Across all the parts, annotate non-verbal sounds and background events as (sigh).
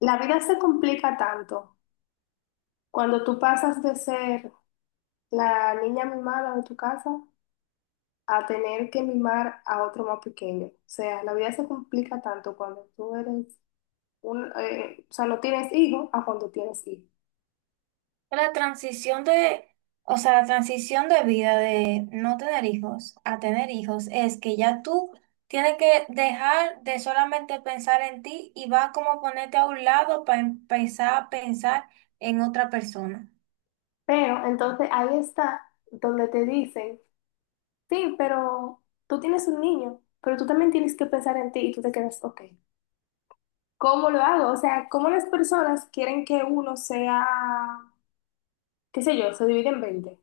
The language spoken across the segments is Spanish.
La vida se complica tanto cuando tú pasas de ser la niña mimada de tu casa a tener que mimar a otro más pequeño. O sea, la vida se complica tanto cuando tú eres un, o sea, no tienes hijo a cuando tienes hijo. La transición de, o sea, la transición de vida de no tener hijos a tener hijos es que ya tú tienes que dejar de solamente pensar en ti y va como ponerte a un lado para empezar a pensar en otra persona. Pero entonces ahí está donde te dicen, sí, pero tú tienes un niño, pero tú también tienes que pensar en ti y tú te quedas, ok, ¿cómo lo hago? O sea, ¿cómo las personas quieren que uno sea, qué sé yo, se divide en 20?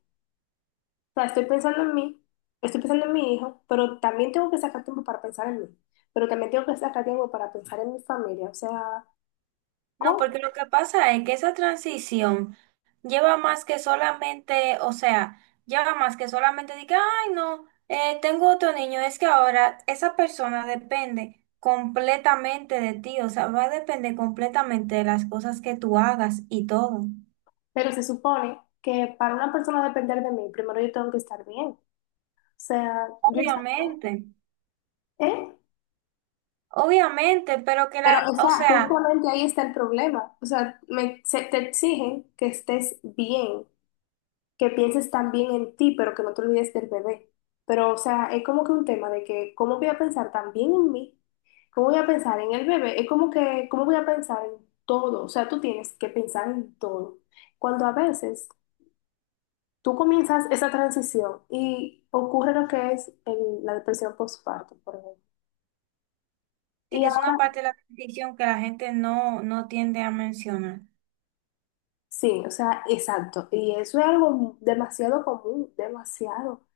O sea, estoy pensando en mí, estoy pensando en mi hijo, pero también tengo que sacar tiempo para pensar en mí, pero también tengo que sacar tiempo para pensar en mi familia, o sea, No, ¿cómo? porque lo que pasa es que esa transición lleva más que solamente, o sea, lleva más que solamente de ay, no, tengo otro niño, es que ahora esa persona depende completamente de ti, o sea, va a depender completamente de las cosas que tú hagas y todo. Pero se supone que para una persona depender de mí, primero yo tengo que estar bien, o sea, yo, Obviamente, ¿eh? obviamente, pero que Pero, la, o o sea, sea, justamente ahí está el problema, o sea, te exigen que estés bien, que pienses también en ti, pero que no te olvides del bebé. Pero, o sea, es como que un tema de que, ¿cómo voy a pensar también en mí? ¿Cómo voy a pensar en el bebé? Es como que, ¿cómo voy a pensar en todo? O sea, tú tienes que pensar en todo. Cuando a veces tú comienzas esa transición y ocurre lo que es la depresión postparto, por ejemplo. sí Y que es una ahora, parte de la transición que la gente no tiende a mencionar. sí, o sea, exacto. Y eso es algo demasiado común, demasiado.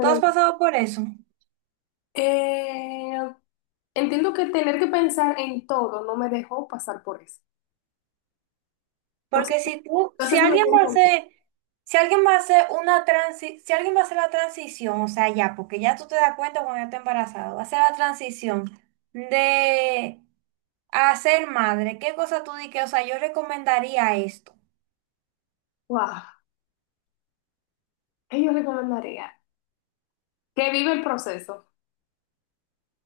¿Tú has pasado por eso? Eh, entiendo que tener que pensar en todo no me dejó pasar por eso. Entonces, Porque si tú, si entonces me alguien voy a va a entender. hacer, si alguien va a hacer una transi, si alguien va a hacer la transición, o sea, ya, porque ya tú te das cuenta cuando ya está embarazado, va a hacer la transición de a ser madre, ¿qué cosa tú dices? O sea, yo recomendaría esto. O Wow, ¿qué yo recomendaría? Que vive el proceso.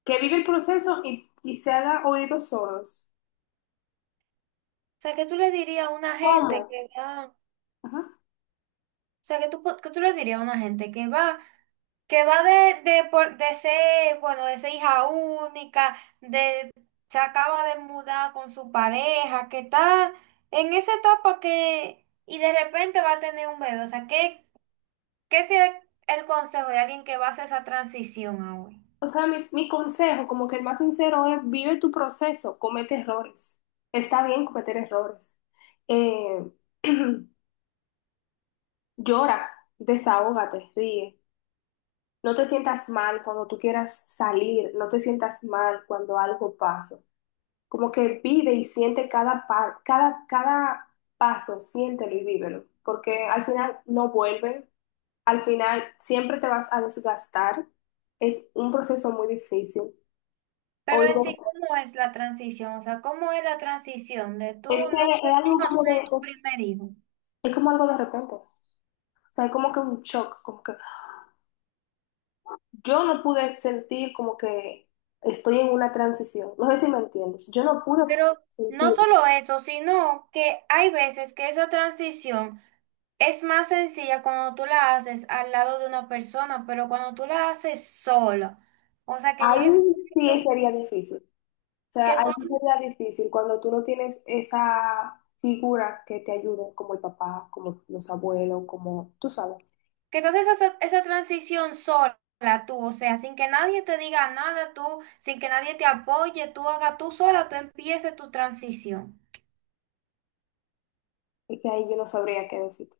Que vive el proceso y se haga oídos sordos. sea, que tú le dirías a una gente ¿Cómo? que, ah, Ajá. o sea, que tú, po- que tú le dirías a una gente que va de ser, bueno, de ser hija única, de, se acaba de mudar con su pareja, que está en esa etapa que, y de repente va a tener un bebé. O sea, ¿qué, qué sería el consejo de alguien que va a hacer esa transición ahora? O sea, mi consejo, como que el más sincero es, vive tu proceso, comete errores. Está bien cometer errores. Eh, (clears throat) llora, desahógate, ríe. No te sientas mal cuando tú quieras salir, no te sientas mal cuando algo pase. Como que vive y siente cada paso, siéntelo y vívelo, porque al final no vuelven, al final siempre te vas a desgastar, es un proceso muy difícil. Pero Oye, en sí, ¿cómo es la transición? O sea, ¿cómo es la transición de tú es no que ser es algo hijo a tú como de, tener tu primer hijo? es como algo de repente, o sea, es como que un shock, como que yo no pude sentir como que estoy en una transición, no sé si me entiendes, yo no pude Pero no sentirlo, solo eso, sino que hay veces que esa transición es más sencilla cuando tú la haces al lado de una persona, pero cuando tú la haces sola, o sea, que llegue ahí ese sí momento sería difícil. O que sea, ahí sí tú, sería difícil cuando tú no tienes esa figura que te ayude, como el papá, como los abuelos, como tú sabes. que tú haces esa, esa transición sola, tú, o sea, sin que nadie te diga nada, tú, sin que nadie te apoye, tú hagas tú sola, tú empieces tu transición. Y que ahí yo no sabría qué decirte.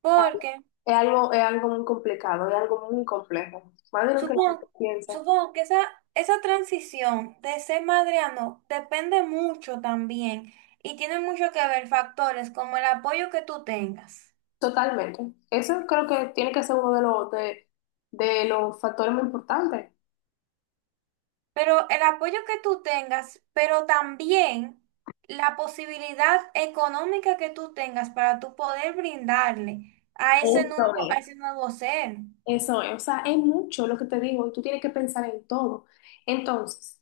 Porque Es algo muy complicado, es algo muy complejo, más de lo que la gente supongo, piensa. supongo que esa transición de ser madre a no depende mucho también y tiene mucho que ver factores como el apoyo que tú tengas. Totalmente. Eso creo que tiene que ser uno de los factores muy importantes. Pero el apoyo que tú tengas, pero también la posibilidad económica que tú tengas para tú poder brindarle Eso a es. ese nuevo ser. Eso es. O sea, es mucho lo que te digo y tú tienes que pensar en todo. Entonces.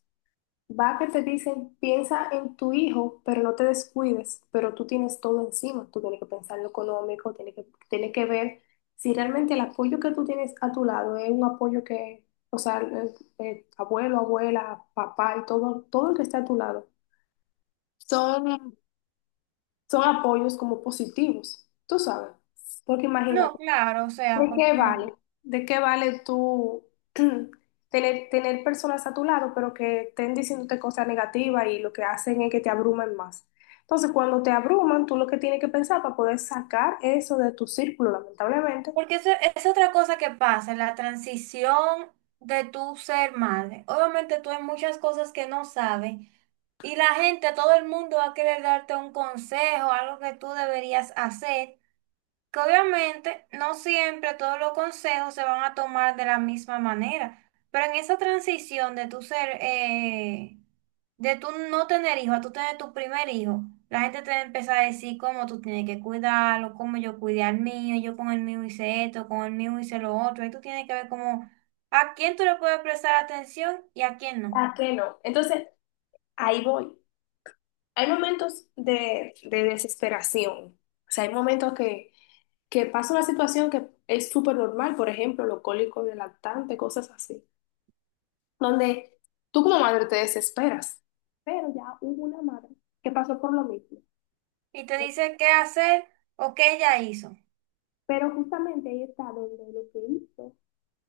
Va que te dicen, piensa en tu hijo, pero no te descuides, pero tú tienes todo encima, tú tienes que pensar en lo económico, tienes que ver si realmente el apoyo que tú tienes a tu lado es un apoyo que, o sea, abuelo, abuela, papá y todo, todo el que está a tu lado, son, son apoyos como positivos, tú sabes, porque imagínate. No, claro, o sea, ¿De qué porque vale? ¿De qué vale tú (clears throat) tener, tener personas a tu lado, pero que estén diciéndote cosas negativas y lo que hacen es que te abrumen más? Entonces, cuando te abruman, tú lo que tienes que pensar para poder sacar eso de tu círculo, lamentablemente. porque eso es otra cosa que pasa, la transición de tu ser madre. Obviamente tú hay muchas cosas que no sabes y la gente, todo el mundo va a querer darte un consejo, algo que tú deberías hacer, que obviamente no siempre todos los consejos se van a tomar de la misma manera, pero en esa transición de tu ser, de tú no tener hijo a tú tener tu primer hijo, la gente te va a empezar a decir cómo tú tienes que cuidarlo, cómo yo cuidé al mío, yo con el mío hice esto, con el mío hice lo otro, y tú tienes que ver cómo a quién tú le puedes prestar atención y a quién no. ¿Para qué no? Entonces, ahí voy. Hay momentos de desesperación. O sea, hay momentos que pasa una situación que es súper normal, por ejemplo, los cólicos de lactante, cosas así, donde tú como madre te desesperas. Pero ya hubo una madre que pasó por lo mismo. Y te dice qué hacer o qué ella hizo. Pero justamente ahí está donde lo que hizo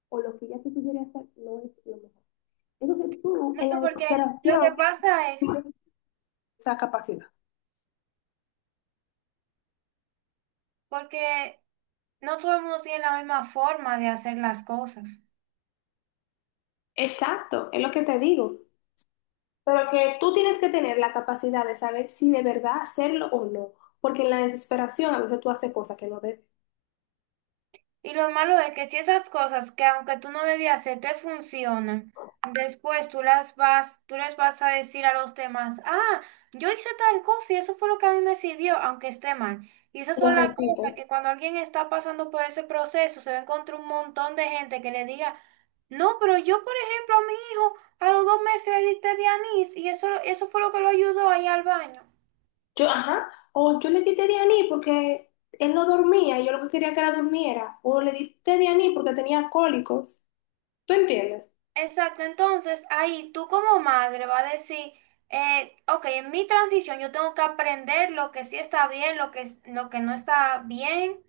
o lo que ella se pudiera hacer no es lo mejor. Entonces tú, No, en la porque lo que desesperación, pasa es pierdes esa capacidad. porque no todo el mundo tiene la misma forma de hacer las cosas. Exacto, es lo que te digo. Pero que tú tienes que tener la capacidad de saber si de verdad hacerlo o no. Porque en la desesperación a veces tú haces cosas que no debes. Y lo malo es que si esas cosas que aunque tú no debías hacer te funcionan, después tú las vas, tú les vas a decir a los demás, ah, yo hice tal cosa y eso fue lo que a mí me sirvió, aunque esté mal. Y esas Lo son las cosas repito. que cuando alguien está pasando por ese proceso, se va a encontrar un montón de gente que le diga, no, pero yo, por ejemplo, a mi hijo a los 2 meses le diste de anís y eso fue lo que lo ayudó a ir al baño. Yo, ajá, o yo le di Dianí porque él no dormía, yo lo que quería que era durmiera, o le di Dianí porque tenía cólicos, ¿tú entiendes? Exacto, entonces ahí tú como madre vas a decir, ok, en mi transición yo tengo que aprender lo que sí está bien, lo que, es- lo que no está bien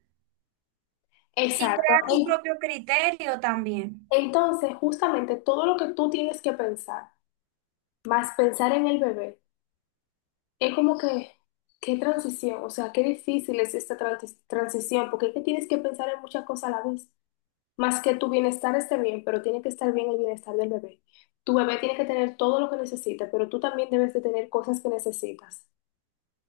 y Exacto. crear tu propio criterio también. Entonces, justamente todo lo que tú tienes que pensar, más pensar en el bebé, es como que, qué transición, o sea, qué difícil es esta transición, porque es que tienes que pensar en muchas cosas a la vez, más que tu bienestar esté bien, pero tiene que estar bien el bienestar del bebé. Tu bebé tiene que tener todo lo que necesita, pero tú también debes de tener cosas que necesitas.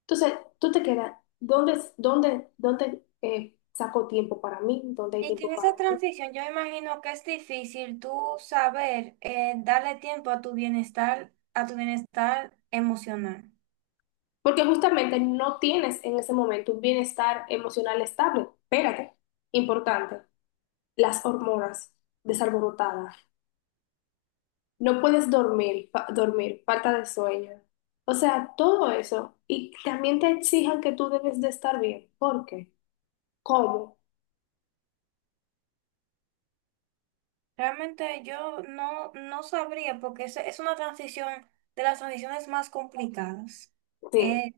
Entonces, tú te quedas, ¿dónde saco tiempo para mí? ¿Dónde hay Y que tiempo en para esa mí? transición yo imagino que es difícil tú saber darle tiempo a tu bienestar emocional. Porque justamente no tienes en ese momento un bienestar emocional estable. Espérate, importante, las hormonas desalborotadas. No puedes dormir, falta de sueño. O sea, todo eso. Y también te exijan que tú debes de estar bien. ¿Por qué? ¿Cómo? Realmente yo no sabría porque es una transición de las transiciones más complicadas. Sí. Eh,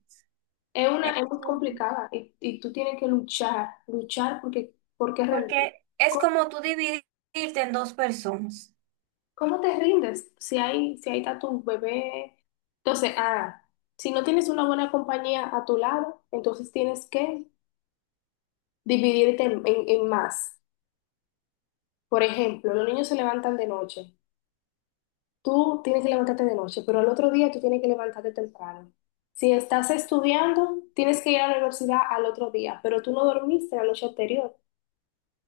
Es es una, es muy complicada y tú tienes que luchar, luchar porque, porque rendir. porque es como tú dividirte en dos personas. ¿Cómo te rindes si hay, si ahí está tu bebé? Entonces, ah, si no tienes una buena compañía a tu lado, entonces tienes que dividirte en más. Por ejemplo, los niños se levantan de noche. Tú tienes que levantarte de noche, pero al otro día tú tienes que levantarte temprano. Si estás estudiando, tienes que ir a la universidad al otro día, pero tú no dormiste la noche anterior,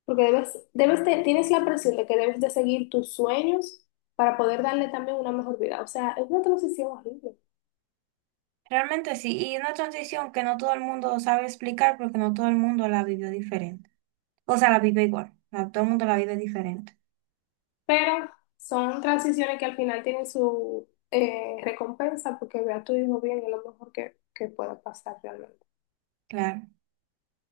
porque tienes la presión de que debes de seguir tus sueños para poder darle también una mejor vida. O sea, es una transición horrible. Realmente sí, y una transición que no todo el mundo sabe explicar porque no todo el mundo la vivió diferente. O sea, la vive igual, no, todo el mundo la vive diferente, Pero son transiciones que al final tienen su recompensa porque ve a tu hijo bien y es lo mejor que pueda pasar realmente. claro.